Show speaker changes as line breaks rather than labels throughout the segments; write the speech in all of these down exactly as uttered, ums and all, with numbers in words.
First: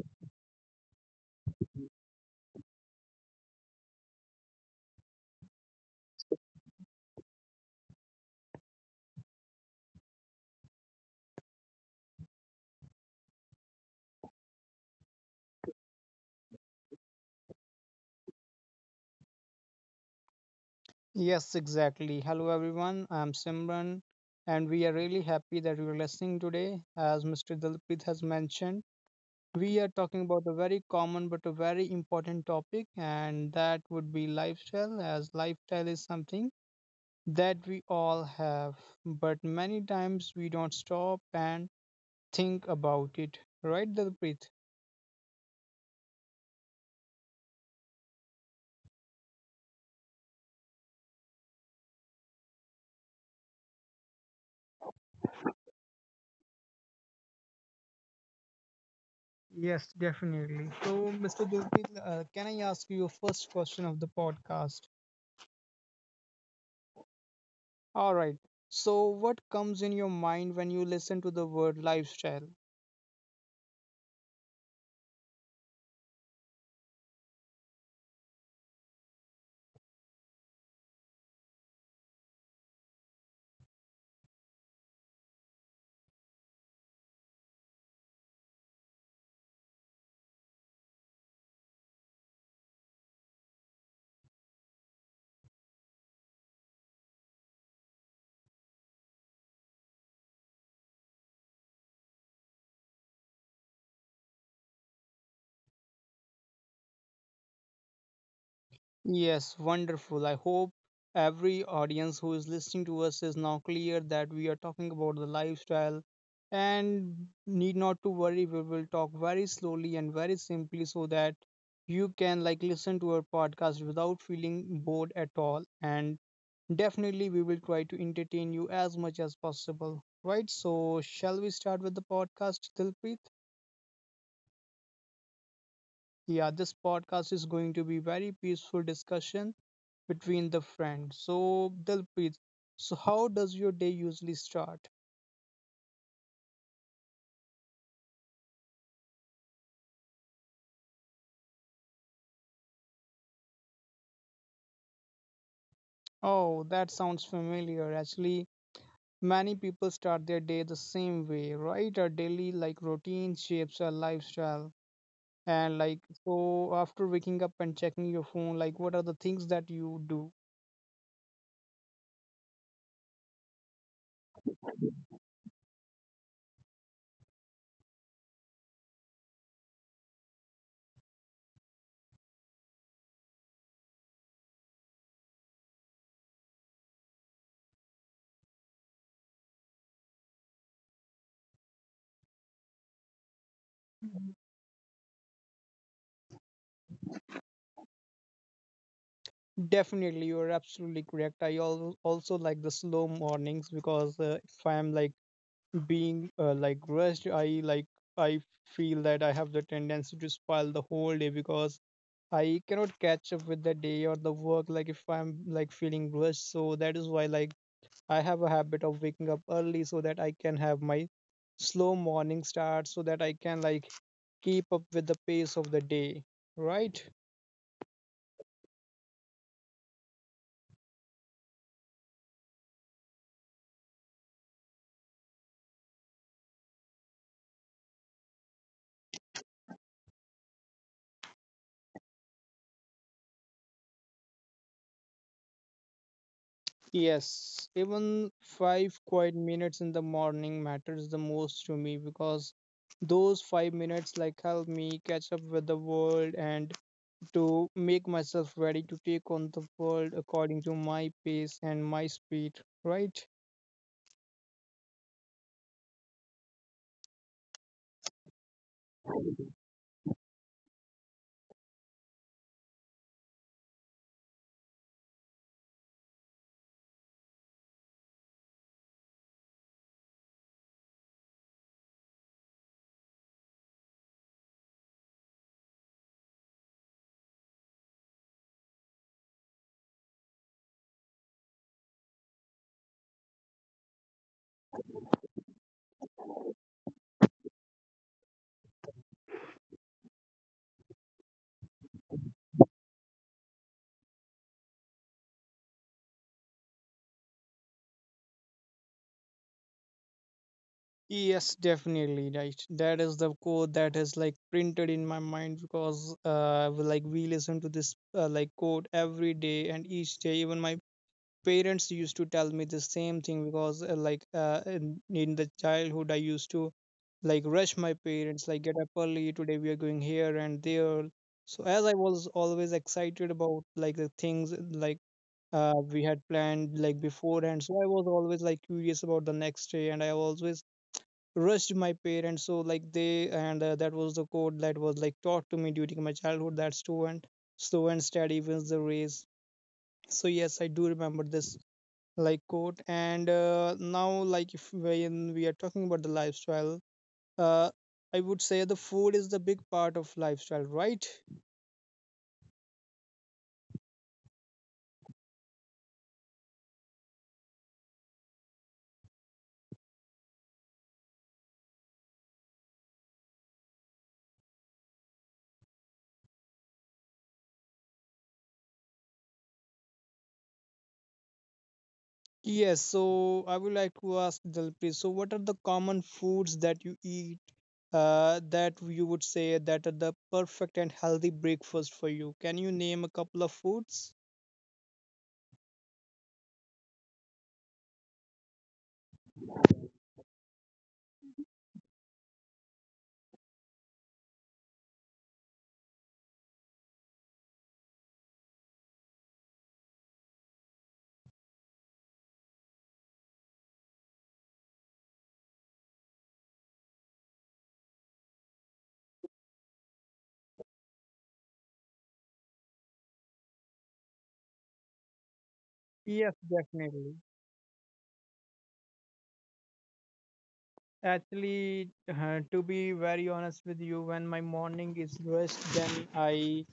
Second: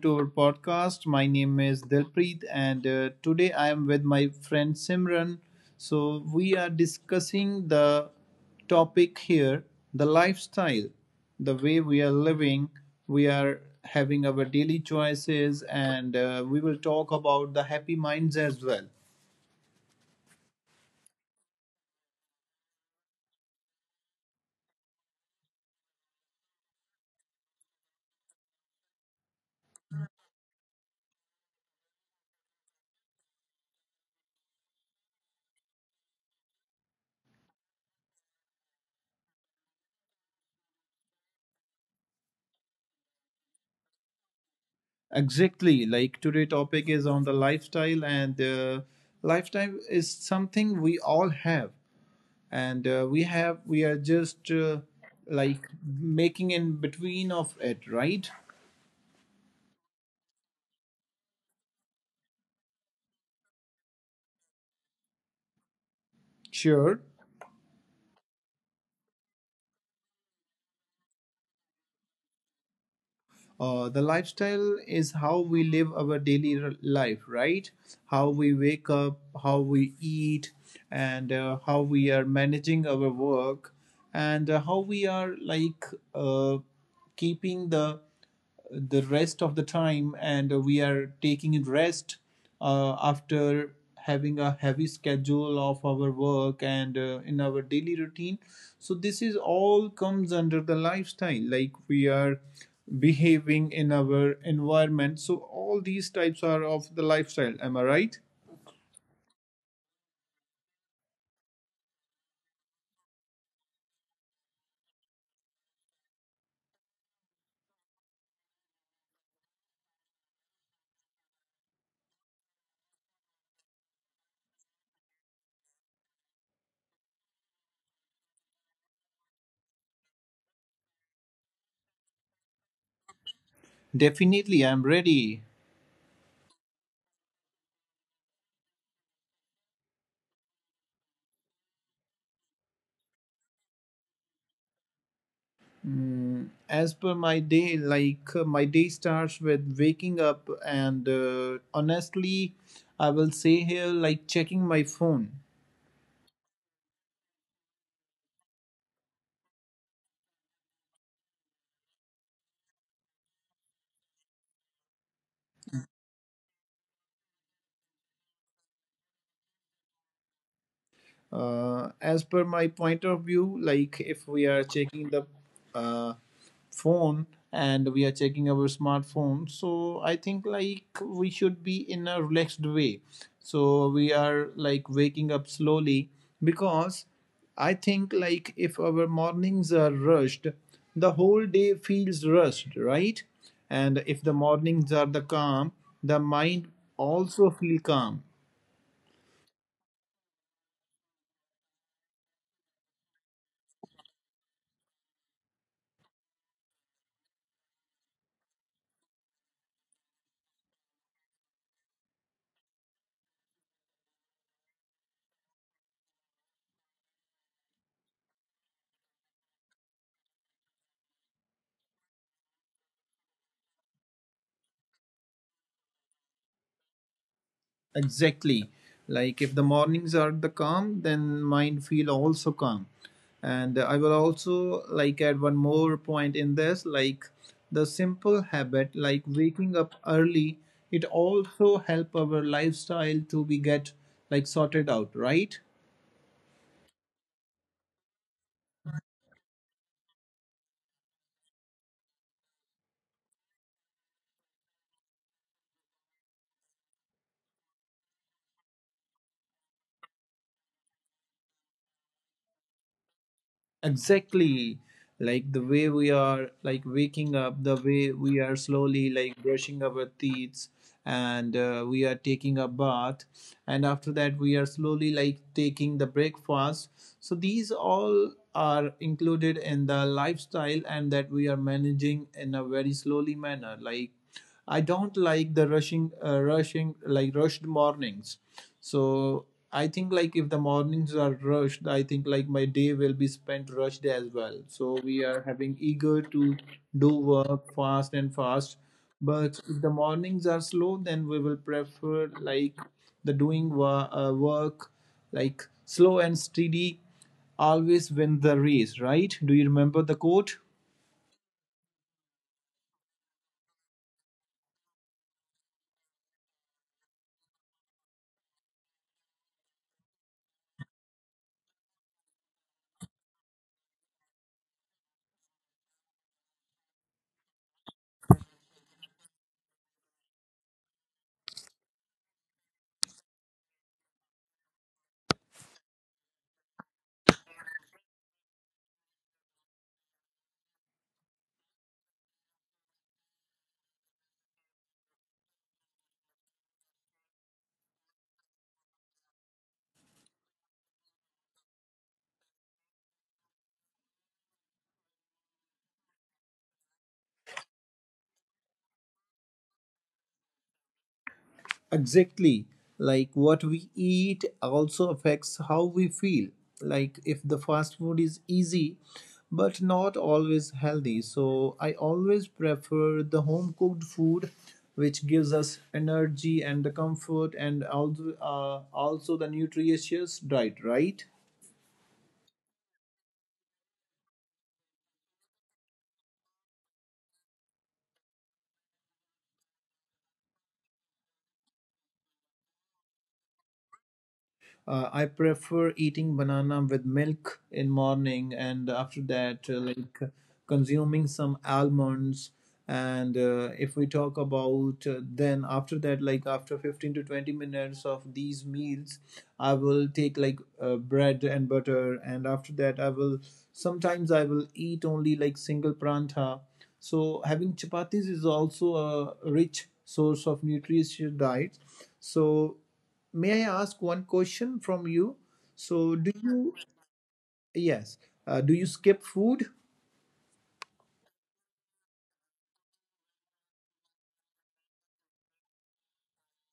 to our podcast. My name is Dilpreet, and uh, today I am with my friend Simran. So, we are discussing the topic here the lifestyle, the way we are living. We are having our daily choices, and uh, we will talk about the happy minds as well.
Yes, exactly. Hello, everyone. I'm Simran, and we are really happy that you're listening today. As mister Dalpreet has mentioned, we are talking about a very common but a very important topic, and that would be lifestyle, as lifestyle is something that we all have, but many times we don't stop and think about it. Right, Dalpreet?
Exactly. Like today topic is on the lifestyle and uh, lifestyle is something we all have. And uh, we have we are just uh, like making in between of it, right?
Yes, definitely. So, mister Dalpreet, uh, can I ask you a first question of the podcast?
Sure.
All right. So, what comes in your mind when you listen to the word lifestyle?
Uh, the lifestyle is how we live our daily r- life, right? How we wake up, how we eat, and uh, how we are managing our work, and uh, how we are like uh, keeping the the rest of the time, and uh, we are taking rest uh, after having a heavy schedule of our work and uh, in our daily routine. So this is all comes under the lifestyle, like we are behaving in our environment, so all these types are of the lifestyle, am I right?
Yes, wonderful. I hope every audience who is listening to us is now clear that we are talking about the lifestyle and need not to worry. We will talk very slowly and very simply so that you can like listen to our podcast without feeling bored at all. And definitely, we will try to entertain you as much as possible. Right. So, shall we start with the podcast, Dilpreet?
Definitely, I'm ready.
Yeah, this podcast is going to be very peaceful discussion between the friends. So, Dilpreet, so how does your day usually start?
Mm, as per my day, like uh, my day starts with waking up, and uh, honestly, I will say here like checking my phone.
Oh, that sounds familiar. Actually, many people start their day the same way, right? Our daily like routine shapes our lifestyle. And like so after waking up and checking your phone, like what are the things that you do?
Uh, as per my point of view, like if we are checking the uh, phone and we are checking our smartphone, so I think like we should be in a relaxed way. So we are like waking up slowly, because I think like if our mornings are rushed, the whole day feels rushed, right? And if the mornings are the calm, the mind also feel calm.
Definitely, you're absolutely correct. I al also like the slow mornings because uh, if I'm like being uh, like rushed, I like i feel that I have the tendency to spoil the whole day, because I cannot catch up with the day or the work like if I'm like feeling rushed. So that is why like I have a habit of waking up early so that I can have my slow morning start so that I can like keep up with the pace of the day, right?
Exactly. Like if the mornings are the calm, then mind feel also calm. And I will also like add one more point in this, like the simple habit, like waking up early, it also help our lifestyle to be get like sorted out, right?
Yes, even five quiet minutes in the morning matters the most to me because those five minutes like help me catch up with the world and to make myself ready to take on the world according to my pace and my speed, right?
Exactly. Like the way we are like waking up, the way we are slowly like brushing our teeth and uh, we are taking a bath, and after that we are slowly like taking the breakfast. So these all are included in the lifestyle and that we are managing in a very slowly manner, like I don't like the rushing, uh, rushing like rushed mornings. So I think like if the mornings are rushed, I think like my day will be spent rushed as well. So we are having eager to do work fast and fast. But if the mornings are slow, then we will prefer like the doing wa- uh, work like slow and steady always win the race, right? Do you remember the quote?
Yes, definitely, right. That is the quote that is like printed in my mind because uh, we- like we listen to this uh, like quote every day and each day. Even my parents used to tell me the same thing because uh, like uh, in, in the childhood I used to like rush my parents like get up early today we are going here and there. So as I was always excited about like the things like uh, we had planned like beforehand, so I was always like curious about the next day and I always rushed my parents. So like they, and uh, that was the code that was like taught to me during my childhood that student, slow and steady wins the race. So yes, I do remember this like coat. And uh, now like if when we are talking about the lifestyle, uh, I would say the food is the big part of lifestyle, right?
Exactly. Like what we eat also affects how we feel. Like if the fast food is easy but not always healthy. So I always prefer the home cooked food, which gives us energy and the comfort, and also uh, also the nutritious diet, right?
Yes, so I would like to ask Jalpreet, so what are the common foods that you eat, uh, that you would say that are the perfect and healthy breakfast for you? Can you name a couple of foods?
Uh, I prefer eating banana with milk in morning, and after that, uh, like consuming some almonds. And uh, if we talk about uh, then after that, like after fifteen to twenty minutes of these meals, I will take like uh, bread and butter, and after that, I will sometimes I will eat only like single pranta. So having chapatis is also a rich source of nutritious diet. So may I ask one question from you? So, do
Yes,
you,
definitely.
yes, uh, do you skip food?
Actually, uh, to be very honest with you, when my morning is rushed, then I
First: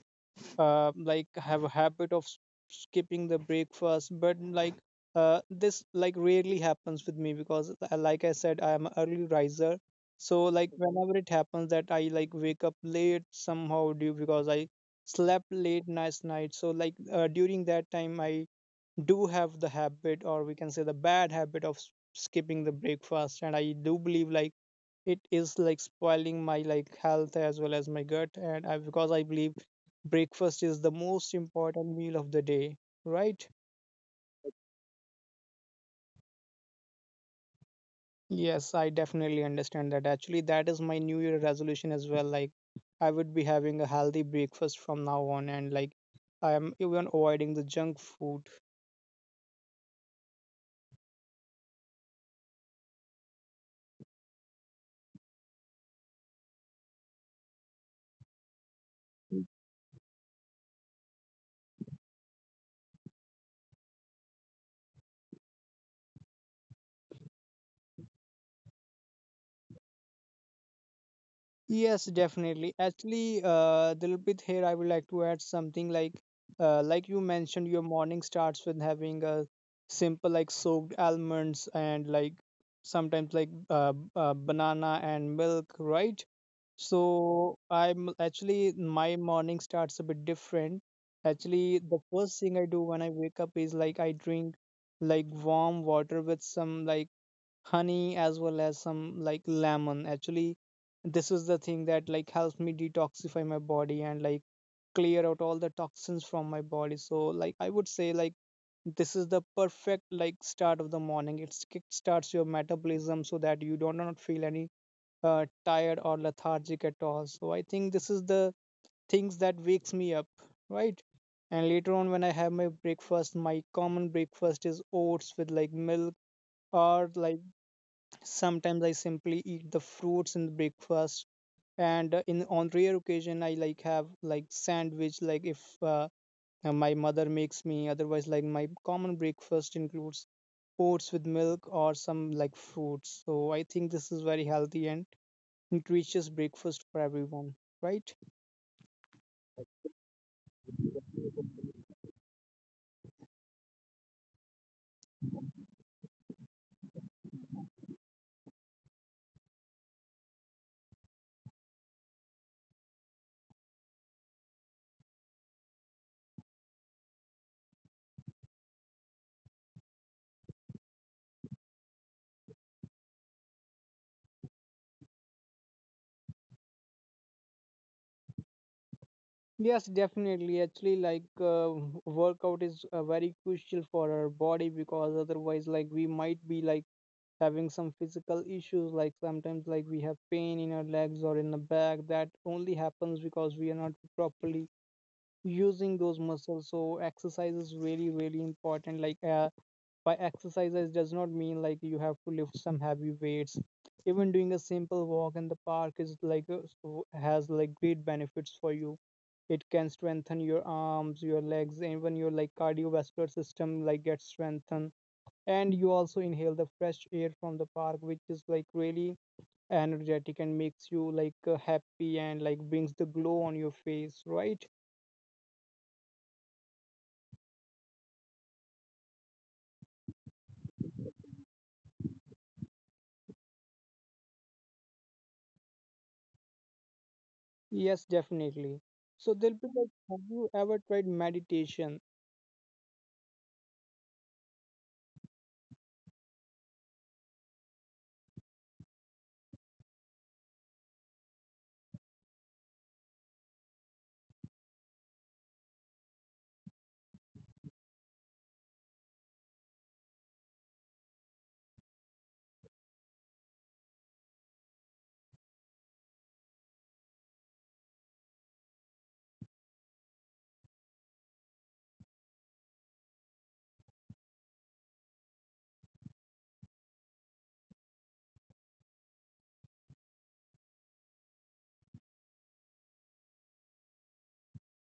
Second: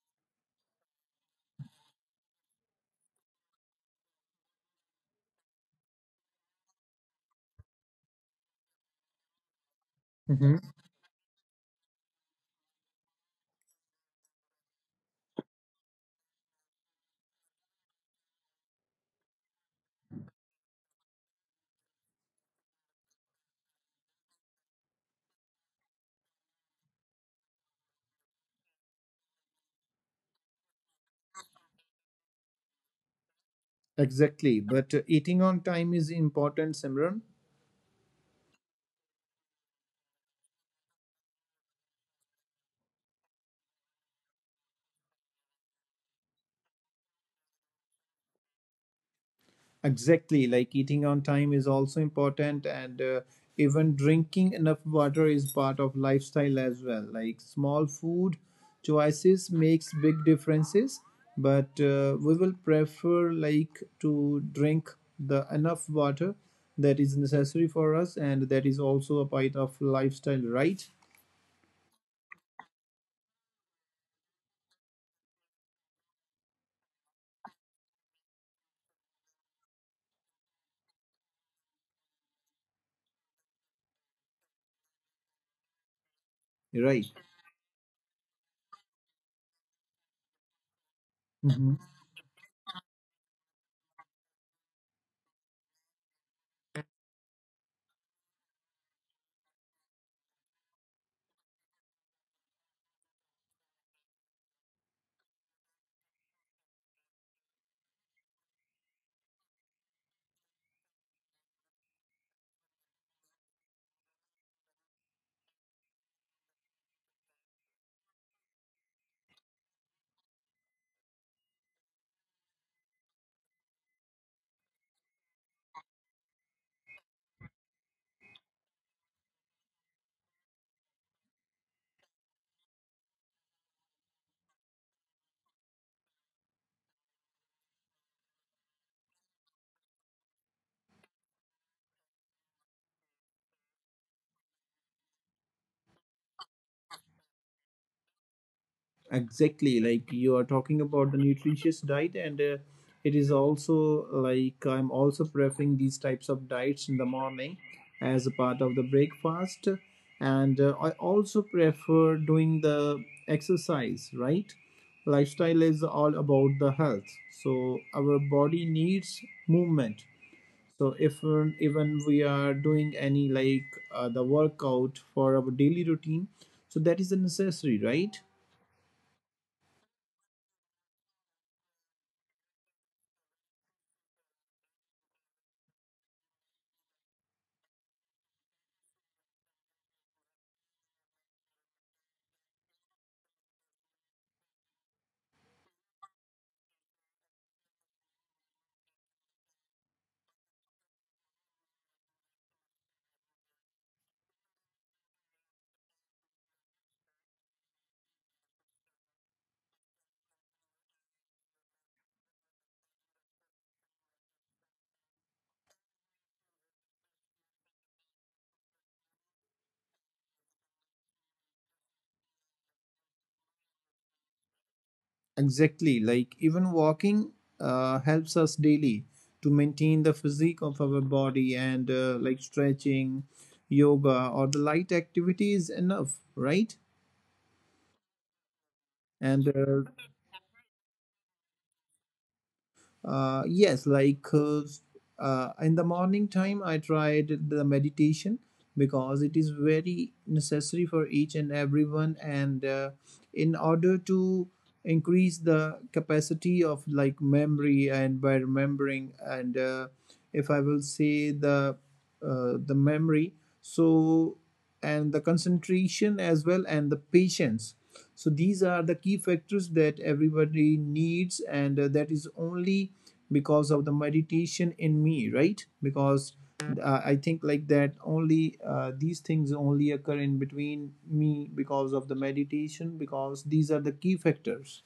uh, like have a habit of s- skipping the breakfast. But like uh, this like rarely happens with me because, uh, like I said, I am an early riser. So
Mhm.
like whenever it happens that I like wake up late somehow due because I slept late last night. So like uh, during that time, I do have the habit, or we can say the bad habit of s- skipping the breakfast. And I do believe like it is like spoiling my like health as well as my gut. And I, because I believe breakfast is the most important meal of the day, right?
Exactly. But uh, eating on time is important, Simran.
Yes, I definitely understand that. Actually, that is my new year resolution as well. Like I would be having a healthy breakfast from now on, and like I am even avoiding the junk food.
Exactly, like eating on time is also important, and uh, even drinking enough water is part of lifestyle as well. Like small food choices makes big differences, but uh, we will prefer like to drink the enough water that is necessary for us, and that is also a part of lifestyle, right?
Yes, definitely. Actually, uh, Dilpit here, I would like to add something like, uh, like you mentioned, your morning starts with having a simple like soaked almonds and like sometimes like uh, b- uh, banana and milk, right?
Right.
So I'm actually my morning starts a bit different.
Mm-hmm.
Actually, the first thing I do when I wake up is like I drink like warm water with some like honey as well as some like lemon. Actually, this is the thing that like helps me detoxify my body and like clear out all the toxins from my body. So like I would say like this is the perfect like start of the morning. It kick starts your metabolism so that you do not feel any uh, tired or lethargic at all. So I think this is the things that wakes me up, right? And later on when I have my breakfast, my common breakfast is oats with like milk or like sometimes I simply eat the fruits in the breakfast, and uh, in on rare occasion I like have like sandwich, like if uh, uh, my mother makes me. Otherwise, like my common breakfast includes oats with milk or some like fruits. So I think this is very healthy and nutritious breakfast for everyone, right?
Exactly, like you are talking about the nutritious diet, and uh, it is also like I'm also preferring these types of diets in the morning as a part of the breakfast, and uh, I also prefer doing the exercise, right? Lifestyle is all about the health, so our body needs movement. So if uh, even we are doing any like uh, the workout for our daily routine, so that is a necessary, right?
Yes, definitely. Actually, like uh, workout is uh, very crucial for our body, because otherwise, like we might be like having some physical issues. Like sometimes like we have pain in our legs or in the back, that only happens because we are not properly using those muscles. So exercise is really really important. Like uh, by exercises does not mean like you have to lift some heavy weights. Even doing a simple walk in the park is like uh, so- has like great benefits for you. It can strengthen your arms, your legs, and even your like cardiovascular system like gets strengthened, and you also inhale the fresh air from the park, which is like really energetic and makes you like uh, happy and like brings the glow on your face, right?
Exactly, like even walking uh, helps us daily to maintain the physique of our body, and uh, like stretching, yoga, or the light activity is enough, right?
Yes, definitely. So
And
there'll be
uh,
like, have you ever tried meditation?
uh, yes, like uh, uh, in the morning time, I tried the meditation, because it is very necessary for each and everyone. And uh, in order to increase the capacity of like memory and by remembering, and uh, if I will say the uh, the memory, so and the concentration as well and the patience. So these are the key factors that everybody needs, and uh, that is only because of the meditation in me, right? Because uh, I think like that only uh, these things only occur in between me because of the meditation, because these are the key factors.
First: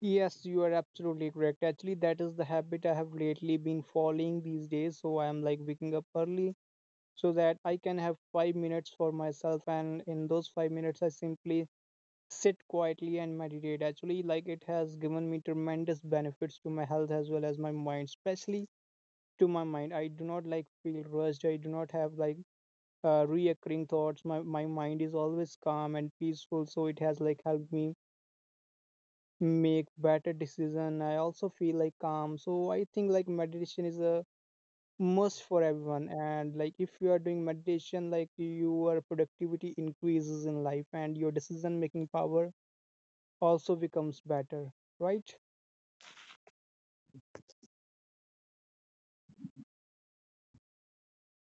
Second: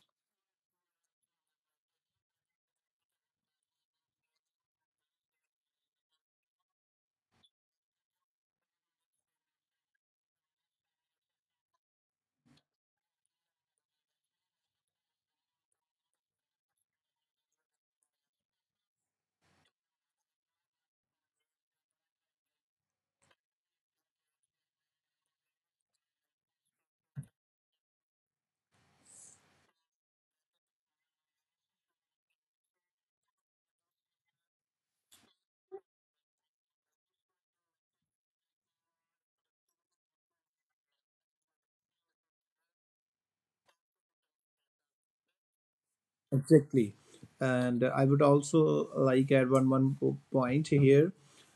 Yes, you are absolutely correct. Actually, that is the habit I have lately been following these days. So I am like waking up early so that I can have five minutes for myself, and in those five minutes I simply sit quietly and meditate. Actually, like it has given me tremendous benefits to my health as well as my mind, especially to my mind. I do not like feel rushed. I do not have like uh, reoccurring thoughts. My my mind is always calm and peaceful, so it has like helped me make better decision. I also feel like calm. So I think like meditation is a must for everyone, and like if you are doing meditation like your productivity increases in life and your decision making power also becomes better, right?
Exactly. And I would also like add one one po- point here.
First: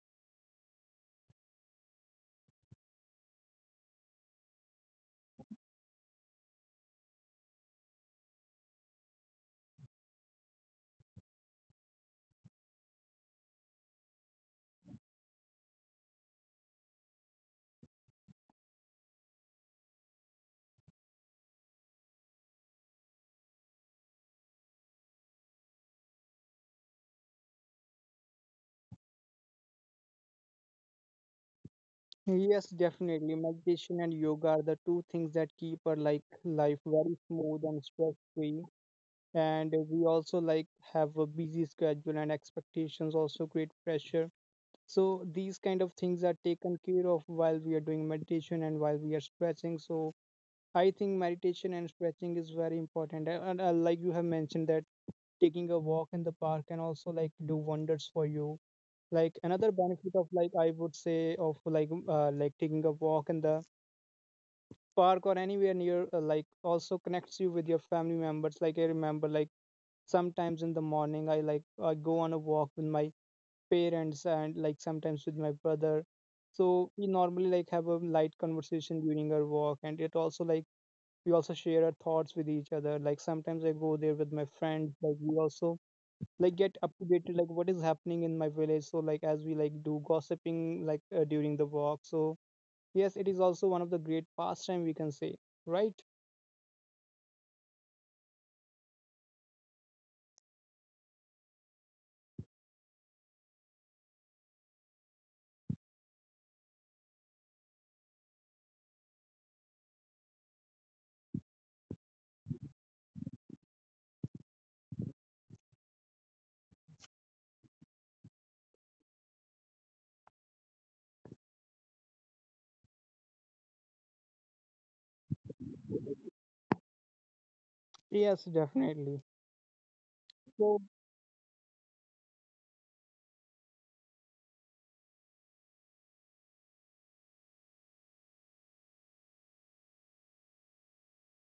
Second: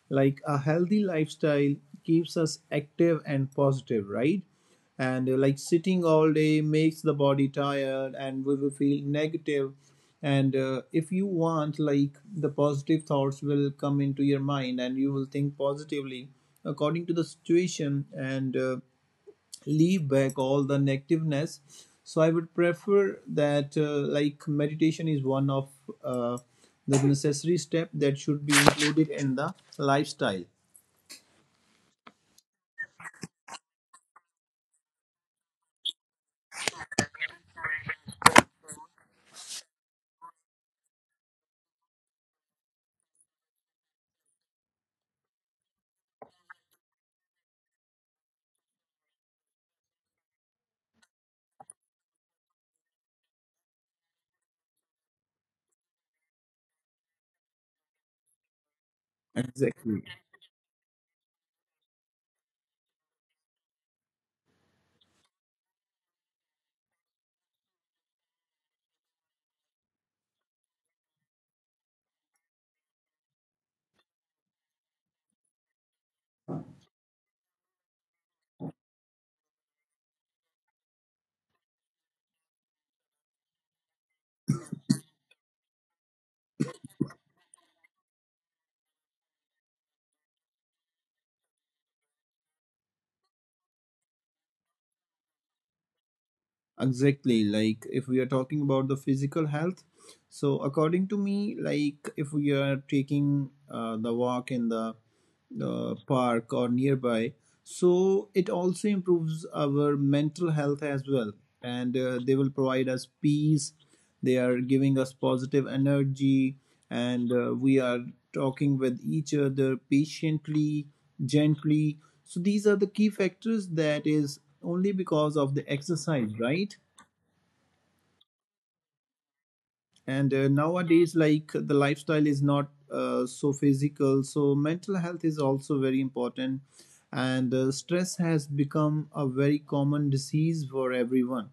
Like a healthy lifestyle keeps us active and positive, right? And uh, like sitting all day makes the body tired and we will feel negative. And uh, if you want, like the positive thoughts will come into your mind and you will think positively according to the situation. And uh, leave back all the negativeness. So I would prefer that uh, like meditation is one of uh, the necessary step that should be included in the lifestyle.
Yes, definitely. Meditation and yoga are the two things that keep our like life very smooth and stress free. And we also like have a busy schedule, and expectations also create pressure. So these kind of things are taken care of while we are doing meditation and while we are stretching. So I think meditation and stretching is very important. And, and uh, like you have mentioned that taking a walk in the park can also like do wonders for you, like another
Exactly.
benefit of like I would say of like m- uh, like taking a walk in the park or anywhere near, uh, like also connects you with your family members. Like I remember like sometimes in the morning i like i go on a walk with my parents and like sometimes with my brother. So we normally like have a light conversation during our walk, and it also like we also share our thoughts with each other. Like sometimes I go there with my friends, like we also like get up to date to, like what is happening in my village. So like as we like do gossiping like uh, during the walk. So yes, it is also one of the great pastime, we can say, right?
Exactly, like if we are talking about the physical health, so according to me, like if we are taking uh, the walk in the uh, park or nearby. So it also improves our mental health as well. And uh, they will provide us peace. They are giving us positive energy. And uh, we are talking with each other patiently, gently. So these are the key factors that is only because of the exercise, right?
Yes, definitely.
And uh,
So
nowadays like the lifestyle is not uh, so physical, so mental health is also very important. And uh, stress has become a very common disease for everyone,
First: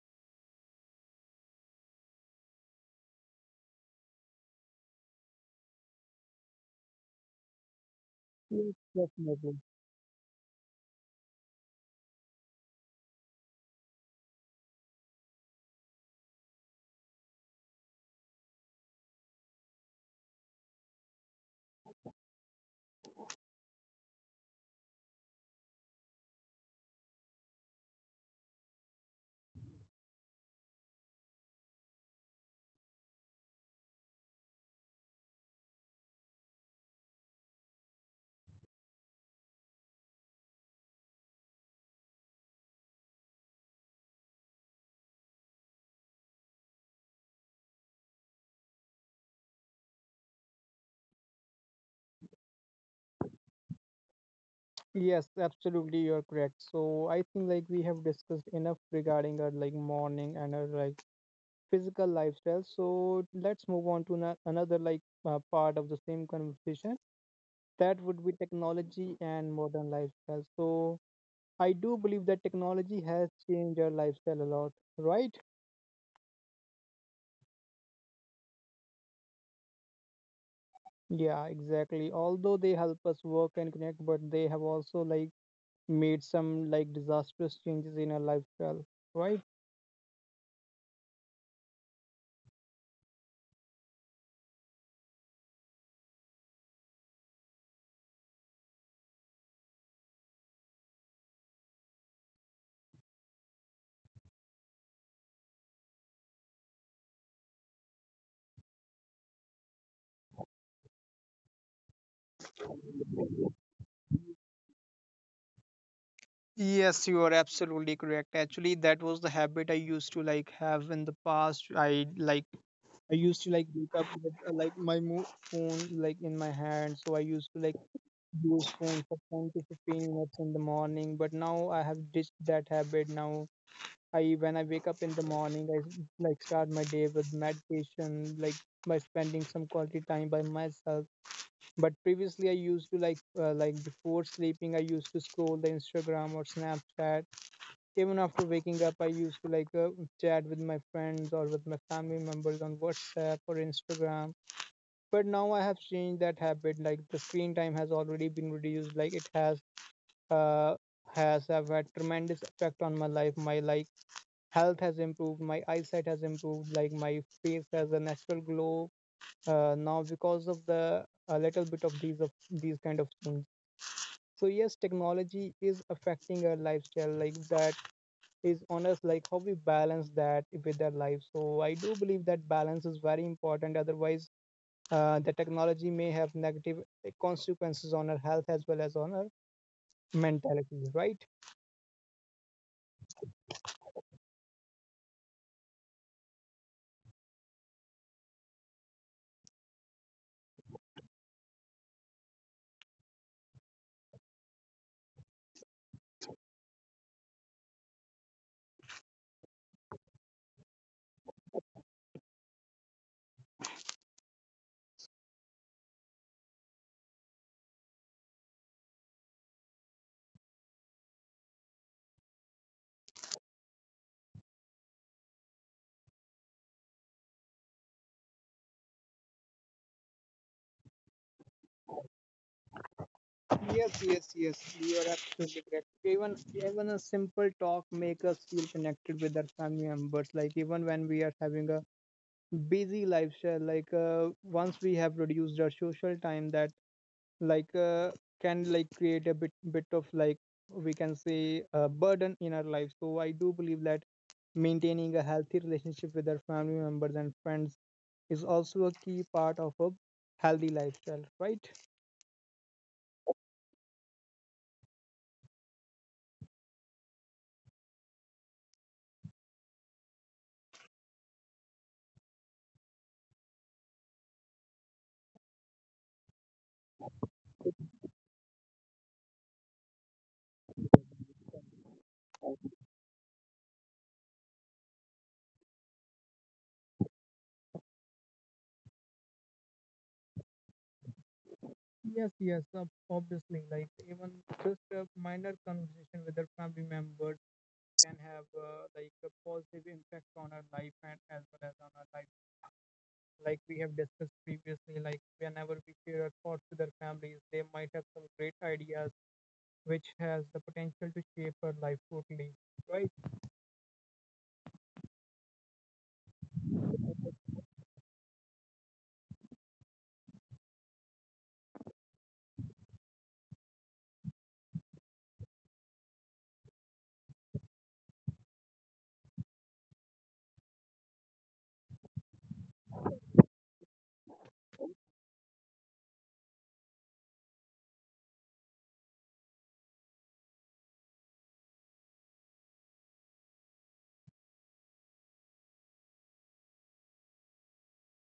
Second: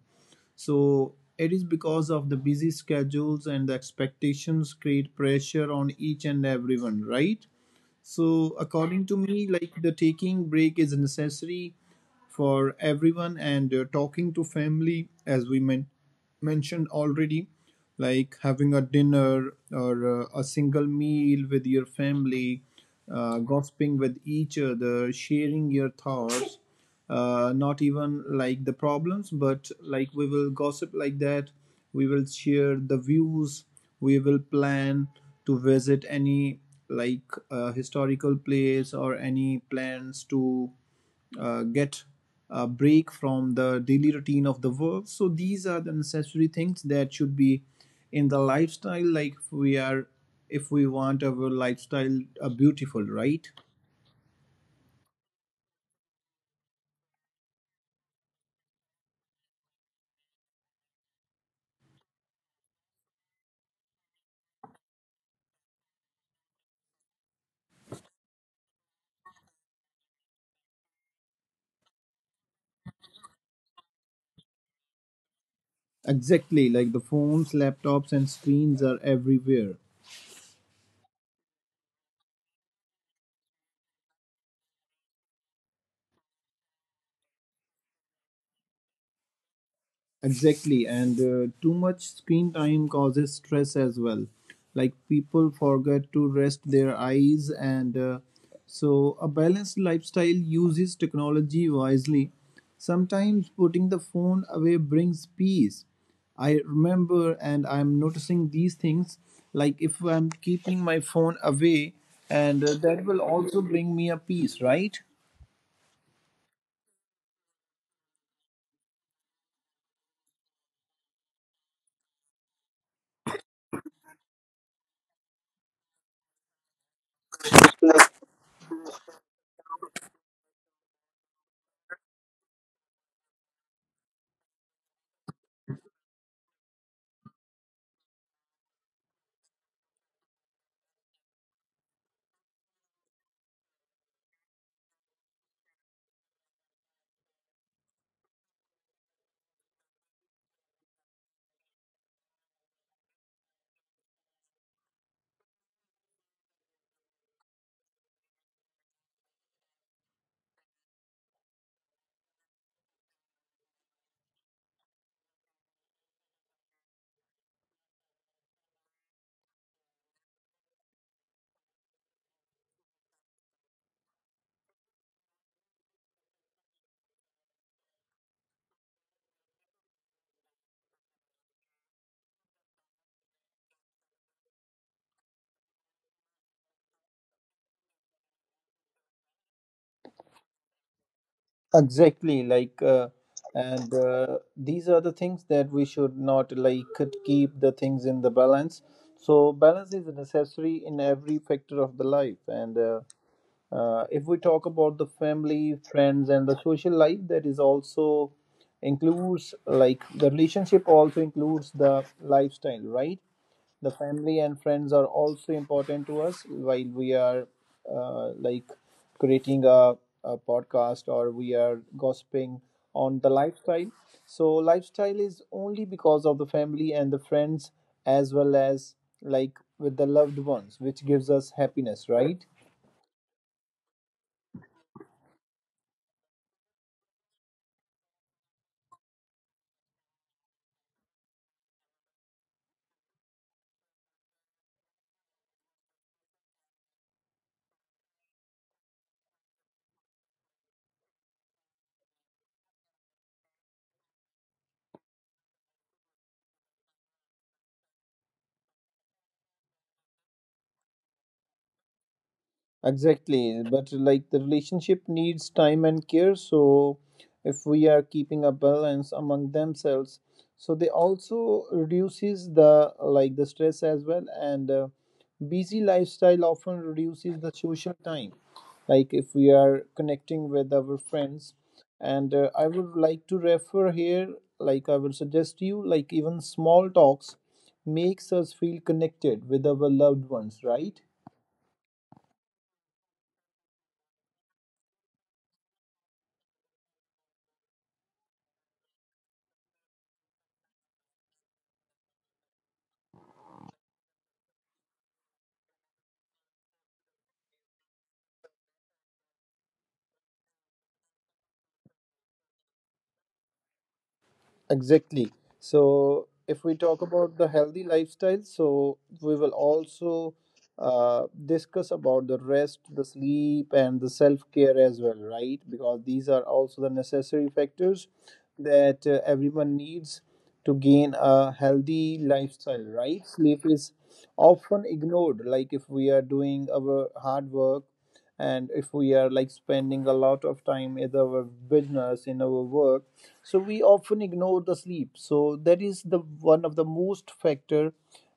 so it is because of the busy schedules and the expectations create pressure on each and everyone, right? So
yes,
according to me,
definitely.
like the taking break is necessary for everyone, and uh, talking to family as we men- mentioned already, like having a dinner or uh, a single meal with your family, uh, gossiping with each other, sharing your thoughts, uh, not even like the problems, but like we will gossip like that, we will share the views, we will plan to visit any like uh, historical place, or any plans to uh, get a break from the daily routine of the work. So these are the necessary things that should be in the lifestyle. Like we are, if we want our lifestyle uh, beautiful, right?
Yes, absolutely, you're correct. So I think like we have discussed enough regarding our like morning and our like physical lifestyle. So let's move on to na- another like uh, part of the same conversation, that would be technology and modern lifestyle. So I do believe that technology has changed our lifestyle a lot, right?
Exactly, like the phones, laptops, and screens are everywhere.
Yeah, exactly. Although they help us work and connect, but they have also like made some like disastrous changes in our lifestyle, right?
Exactly, and uh, too much screen time causes stress as well. Like people forget to rest their eyes, and uh, so a balanced lifestyle uses technology wisely. Sometimes putting the phone away brings peace. I remember and I'm noticing these things, like if I'm keeping my phone away, and uh, that will also bring me a peace, right?
Yes, you are absolutely correct. Actually, that was the habit I used to like have in the past. I like I used to like wake up with uh, like my mo phone like in my hand, so I used to like use phone for ten to fifteen minutes in the morning. But now I have ditched that habit now. I when I wake up in the morning, I like start my day with meditation, like by spending some quality time by myself. But previously, I used to like uh, like before sleeping, I used to scroll the Instagram or Snapchat. Even after waking up, I used to like uh, chat with my friends or with my family members on WhatsApp or Instagram. But now I have changed that habit. Like the screen time has already been reduced. Like it has uh has have had tremendous effect on my life. My like health has improved, my eyesight has improved, like my face has a natural glow uh, now because of the a little bit of these of these kind of things. So yes, technology is affecting our lifestyle, like that is on us, like how we balance that with our life. So I do believe that balance is very important, otherwise uh, the technology may have negative consequences on our health as well as on our mentality, right?
Exactly, like uh, and uh, these are the things that we should not like keep the things in the balance. So balance is necessary in every factor of the life, and uh, uh, if we talk about the family, friends, and the social life, that is also includes like the relationship also includes the lifestyle, right? The family and friends are also important to us while we are uh, like creating a, a podcast or we are gossiping on the lifestyle. So lifestyle is only because of the family and the friends as well as like with the loved ones, which gives us happiness, right?
Yes, yes, yes. You are absolutely correct. Even even a simple talk make us feel connected with our family members. Like even when we are having a busy lifestyle, like uh, once we have reduced our social time, that like uh, can like create a bit bit of like, we can say, a burden in our life. So I do believe that maintaining a healthy relationship with our family members and friends is also a key part of a healthy lifestyle, right?
Exactly, but like the relationship needs time and care. So, if we are keeping a balance among themselves, so they also reduces the like the stress as well. And uh, busy lifestyle often reduces the social time. Like if we are connecting with our friends, and uh, I would like to refer here. Like I would suggest you, like even small talks makes us feel connected with our loved ones, right?
Yes, yes, ob- obviously. Like even just a minor conversation with our family members can have uh, like a positive impact on our life and as well as on our life. Like we have discussed previously, like whenever we share our thoughts with our families, they might have some great ideas which has the potential to shape our life totally, right?
Exactly. So, if we talk about the healthy lifestyle, so we will also uh, discuss about the rest, the sleep, and the self care as well, right? Because these are also the necessary factors that uh, everyone needs to gain a healthy lifestyle, right? Sleep is often ignored, like if we are doing our hard work, and if we are like spending a lot of time in our business, in our work, so we often ignore the sleep. So that is the one of the most factor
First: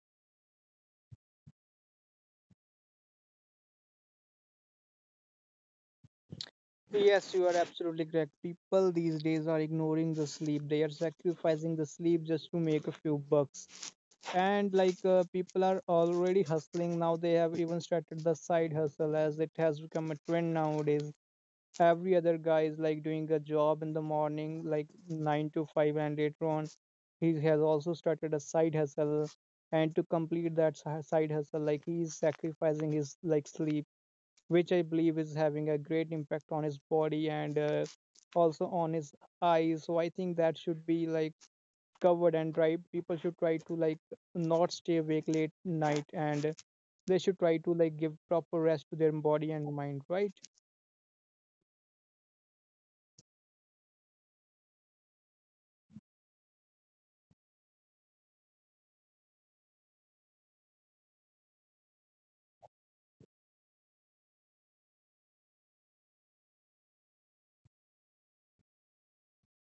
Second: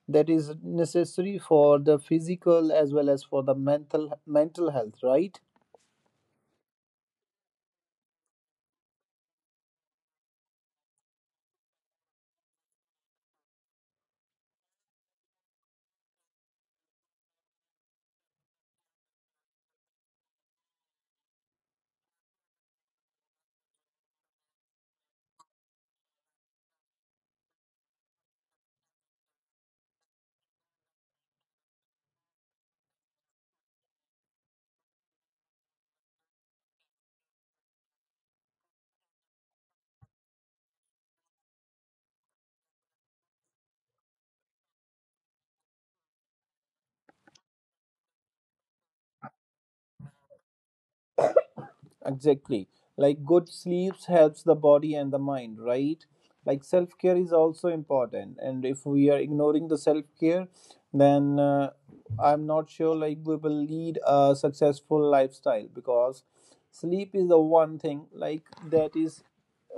that is necessary for the physical as well as for the mental mental health, right?
Yes, you are absolutely correct. People these days are ignoring the sleep. They are sacrificing the sleep just to make a few bucks. And like uh, people are already hustling, now they have even started the side hustle as it has become a trend nowadays. Every other guy is like doing a job in the morning like nine to five, and later on he has also started a side hustle, and to complete that si- side hustle, like he is sacrificing his like sleep, which I believe is having a great impact on his body and uh, also on his eyes. So I think that should be like covered and dry. People should try to like not stay awake late night and they should try to like give proper rest to their body and mind, right?
Exactly. Like good sleeps helps the body and the mind, right? Like self care is also important. And if we are ignoring the self care, then uh, I'm not sure like we will lead a successful lifestyle because sleep is the one thing like that is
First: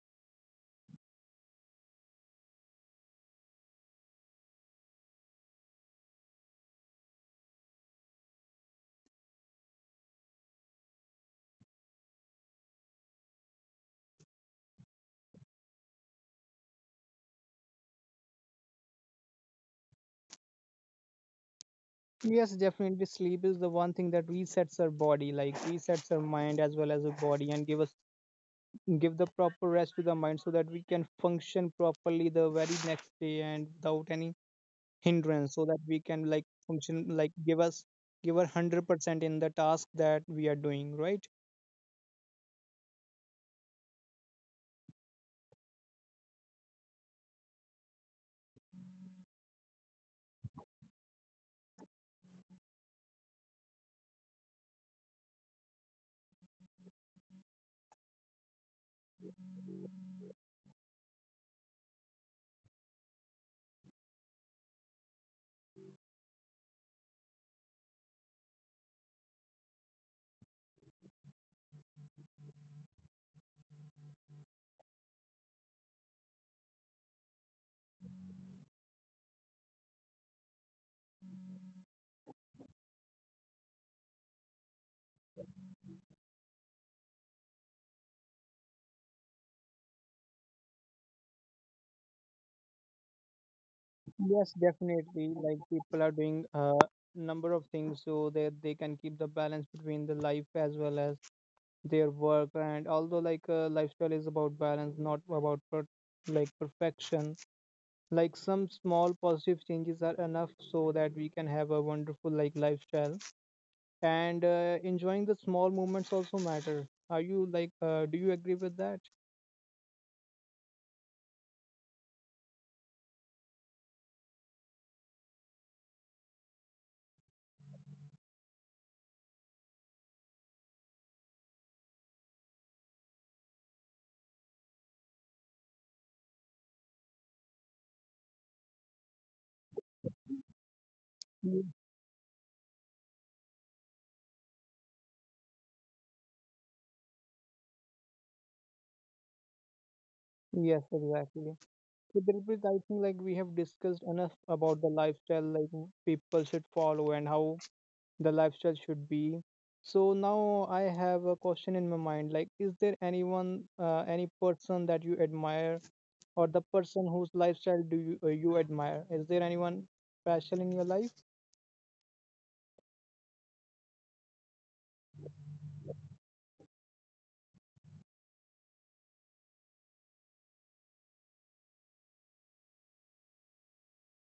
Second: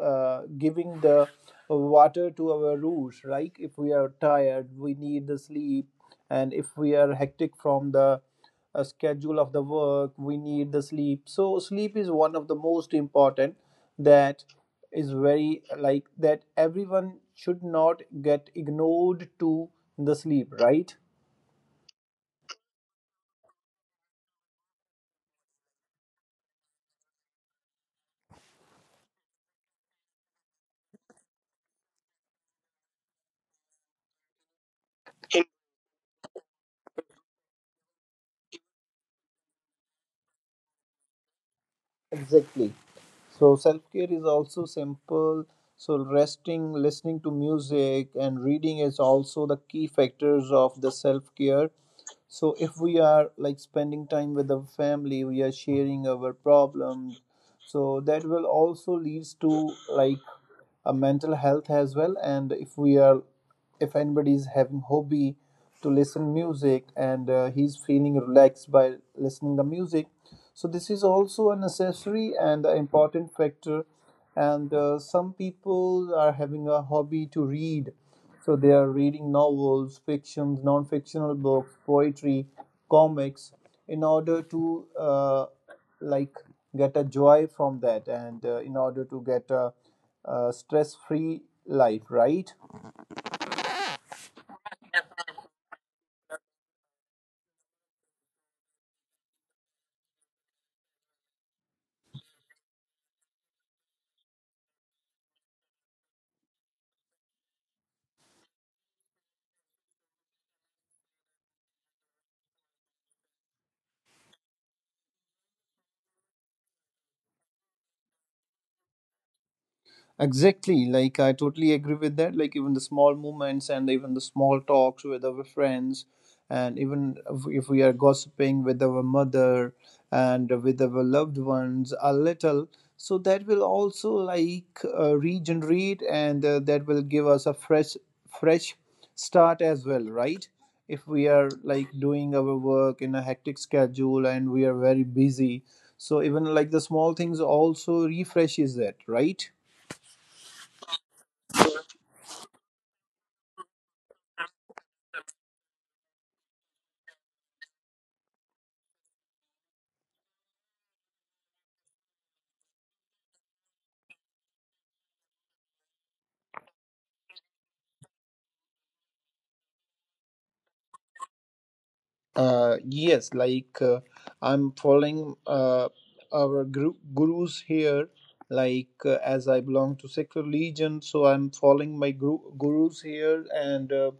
uh, giving the water to our roots, right? If we are tired, we need the sleep, and if we are hectic from the uh, schedule of the work, we need the sleep. So sleep is one of the most important that is very like that everyone should not get ignored to the sleep, right?
Yes, definitely. Sleep is the one thing that resets our body, like resets our mind as well as our body, and give us give the proper rest to the mind so that we can function properly the very next day and without any hindrance, so that we can like function, like give us give our one hundred percent in the task that we are doing, right?
Exactly. So self care is also simple. So resting, listening to music, and reading is also the key factors of the self care, so if we are like spending time with the family, we are sharing our problems, so that will also leads to like a mental health as well. And if we are if anybody is having hobby to listen music, and uh, he's feeling relaxed by listening the music, so this is also a necessary and a important factor. And uh, Some people are having a hobby to read, so they are reading novels, fictions, non-fictional books, poetry, comics, in order to uh, like get a joy from that, and uh, in order to get a, a stress-free life, right?
Yes, definitely, like people are doing a number of things so that they can keep the balance between the life as well as their work. And although like uh, lifestyle is about balance, not about per- like perfection, like some small positive changes are enough so that we can have a wonderful like lifestyle. And uh, enjoying the small moments also matter. Are you like uh, do you agree with that?
Exactly. Like I totally agree with that. Like even the small moments and even the small talks with our friends, and even if if we are gossiping with our mother and with our loved ones a little, so that will also like uh, regenerate, and uh, that will give us a fresh, fresh start as well, right? If we are
Ye-
like doing our work in a hectic schedule and we are very busy, so even like the small things also refreshes that, right?
yes, exactly. So Dilpreet, I think like we have discussed enough about the lifestyle like w- people should follow and how the lifestyle should be. So now I have a question in my mind, like is there anyone uh, any person that you admire, or the person whose lifestyle do you uh, you admire, is there anyone special in your life?
Uh, yes, like uh, I'm following uh, our guru gurus here. Like uh, as I belong to Sikh religion, so I'm following my guru gurus here, and uh,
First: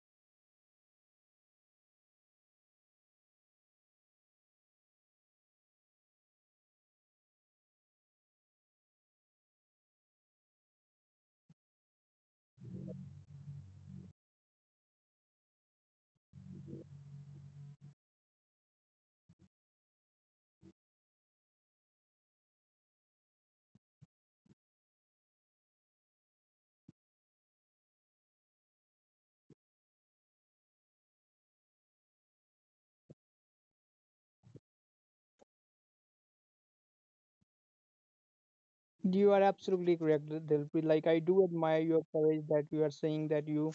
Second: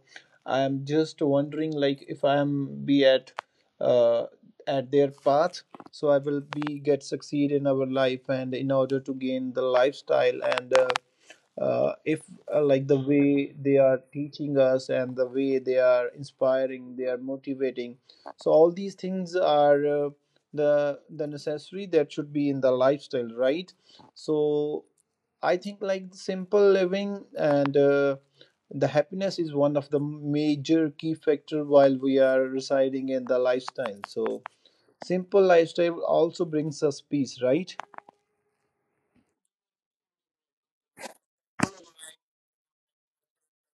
I'm just wondering like if I'm be at uh, at their path, so I will be get succeed in our life, and in order to gain the lifestyle and. Uh, uh, if uh, Like the way they are teaching us and the way they are inspiring, they are motivating, so all these things are uh, the the necessary that should be in the lifestyle, right? So I think like simple living and uh, the happiness is one of the major key factor while we are residing in the lifestyle, so simple lifestyle also brings us peace, right?
You are absolutely correct, Dilpreet. Like I do admire your courage that you are saying that you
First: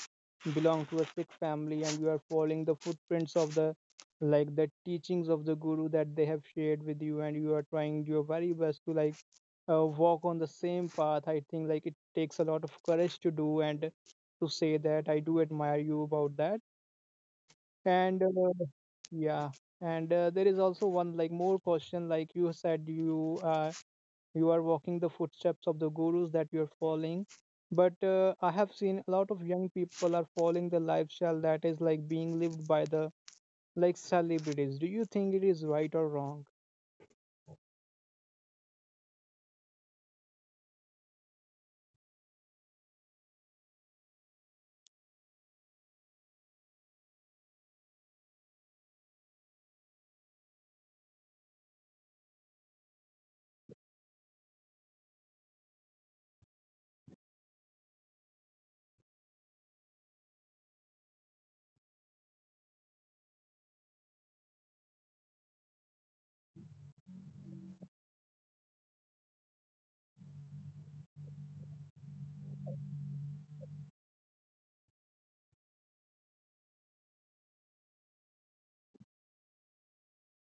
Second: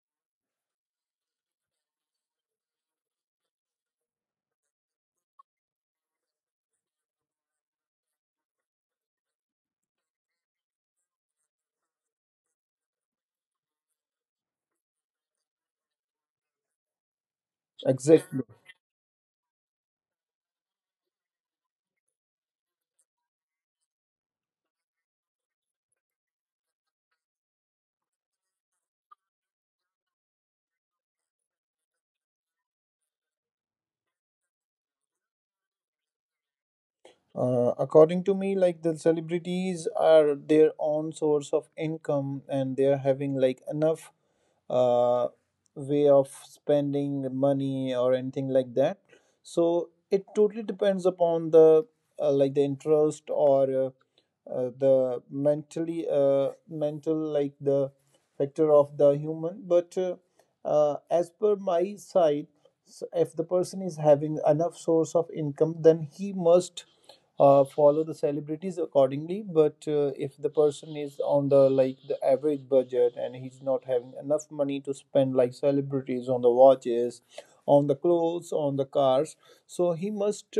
belong to a Sikh family and you are following the footprints of the like the teachings of the guru that they have shared with you, and you are trying your very best to like uh, walk on the same path. I think like it takes a lot of courage to do and to say that. I do admire you about that. And uh,
Exactly.
yeah, and uh, there is also one like more question. Like you said you uh, you are walking the footsteps of the gurus that you are following. But uh, I have seen a lot of young people are following the lifestyle that is like being lived by the like celebrities. Do you think it is right or wrong?
Uh, according to me, like the celebrities are their own source of income and they are having like enough uh, way of spending money or anything like that. So it totally depends upon the uh, like the interest or uh, uh, the mentally uh, mental like the factor of the human. But uh, uh, as per my side. So if the person is having enough source of income, then he must uh, follow the celebrities accordingly. But uh, if the person is on the like the average budget and he's not having enough money to spend like celebrities on the watches, on the clothes, on the cars, so he must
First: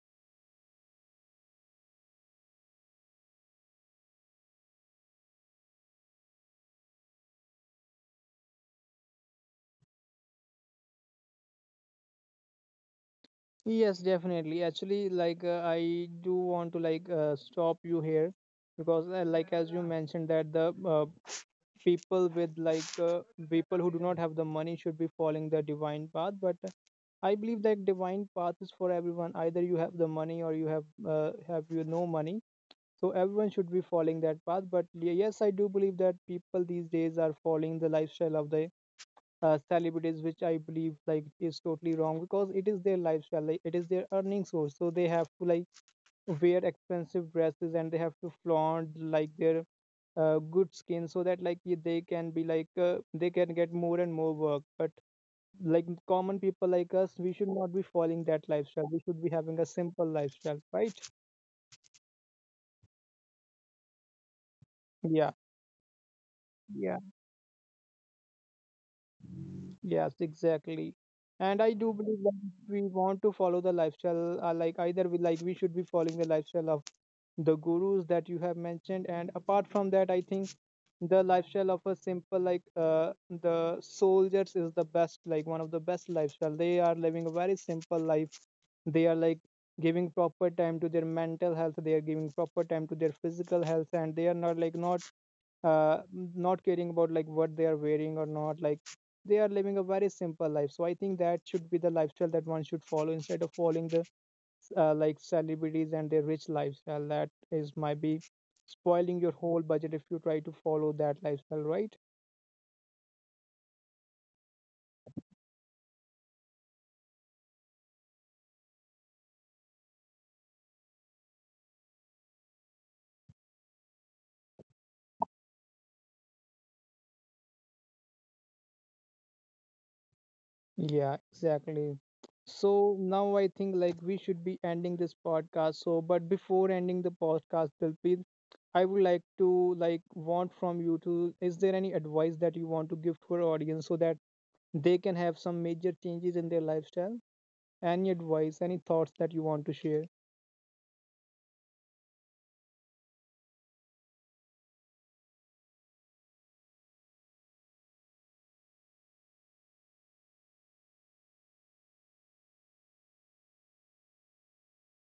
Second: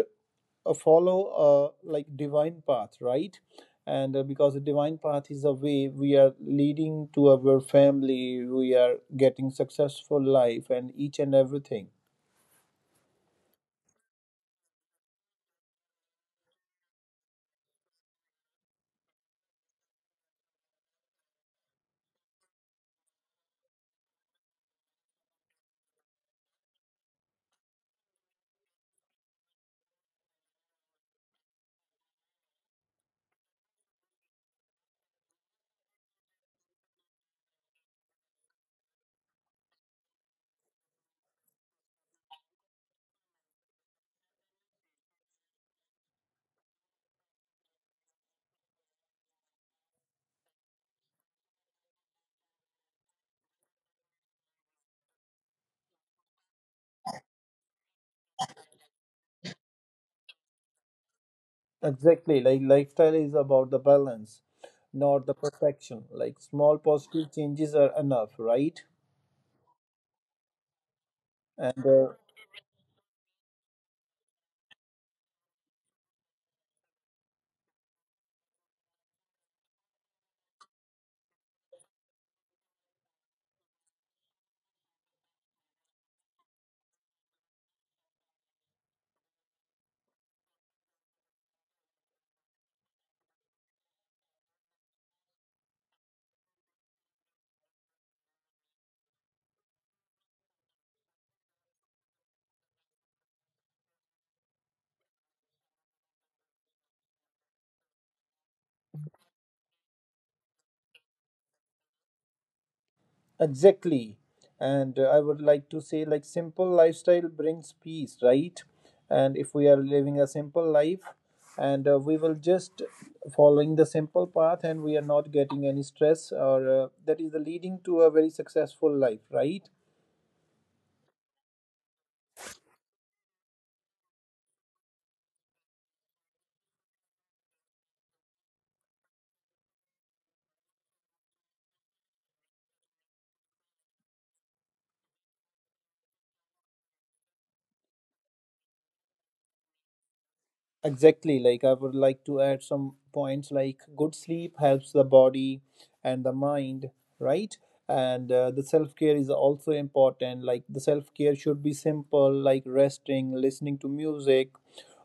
uh, follow a like divine path, right? And uh, Because the divine path is a way we are leading to our family, we are getting successful life and each and everything.
Yes, definitely. Actually, like uh, I do want to like uh, stop you here because uh, like as you mentioned that the uh, people with like uh, people who do not have the money should be following the divine path, but uh, I believe that divine path is for everyone, either you have the money or you have uh, have you no money. So everyone should be following that path. But y- yes, I do believe that people these days are following the lifestyle of the uh, celebrities, which I believe like is totally wrong, because it is their lifestyle, like it is their earning source, so they have to like wear expensive dresses and they have to flaunt like their uh, good skin so that like y- they can be like uh, they can get more and more work. But like common people like us, we should not be following that lifestyle, we should be having a simple lifestyle, right?
Exactly, like lifestyle is about the balance, not
Yeah.
the perfection. Like small positive changes are enough, right?
Yes, exactly. And I
And
do
uh,
believe that if we want to follow the lifestyle, uh, like either we like we should be following the lifestyle of the gurus that you have mentioned. And apart from that, I think the lifestyle of a simple like uh, the soldiers is the best, like one of the best lifestyle. They are living a very simple life. They are like giving proper time to their mental health. They are giving proper time to their physical health, and they are not like not uh, not caring about like what they are wearing or not, like they are living a very simple life. So I think that should be the lifestyle that one should follow, instead of following the uh, like celebrities and their rich lifestyle that is might be spoiling your whole budget if you try to follow that lifestyle, right?
exactly, and uh, I would like to say like simple lifestyle brings peace, right? And if we are living a simple life, and uh, we will just following the simple path, and we are not getting any stress, or uh, that is the leading to a very successful life, right?
Yeah, exactly. So now I think like we should be ending this podcast. So, but before ending the podcast, Dilpreet, I would like to like want from you to, is there any advice that you want to give to our audience so that they can have some major changes in their lifestyle? Any advice, any thoughts that you want to share?
Exactly. Like I would like to add some points like good sleep helps the body and the mind, right? And uh, The self care is also important. Like the self care should be simple, like resting, listening to music,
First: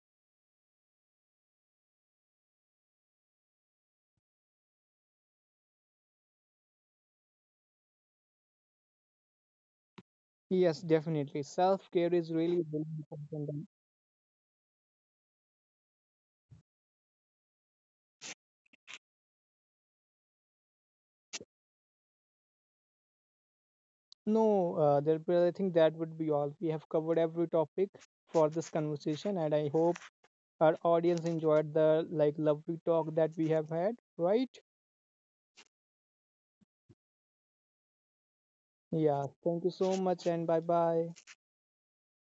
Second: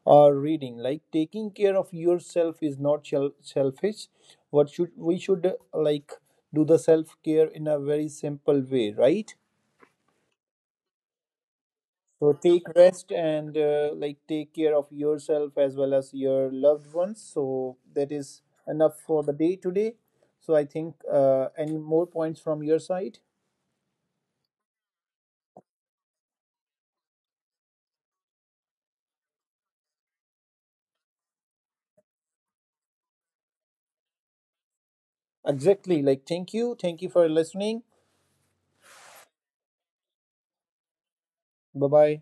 or reading. Like taking care of yourself is not shel- selfish. What should we should uh, like do the self care in a very simple way, right?
Yes, definitely. Self care
So
is really,
take
really
rest
important.
and
And
uh, like take care of yourself as well as your loved ones. So that is enough for the day today. So I think uh, any more points from your side?
no, uh, Dilpira, I think that would be all. We have covered every topic for this conversation, and I hope our audience enjoyed the like lovely talk that we have had, right?
Exactly. Like thank you, thank you for listening.
Yeah. Thank you so much, and bye bye.
Bye bye.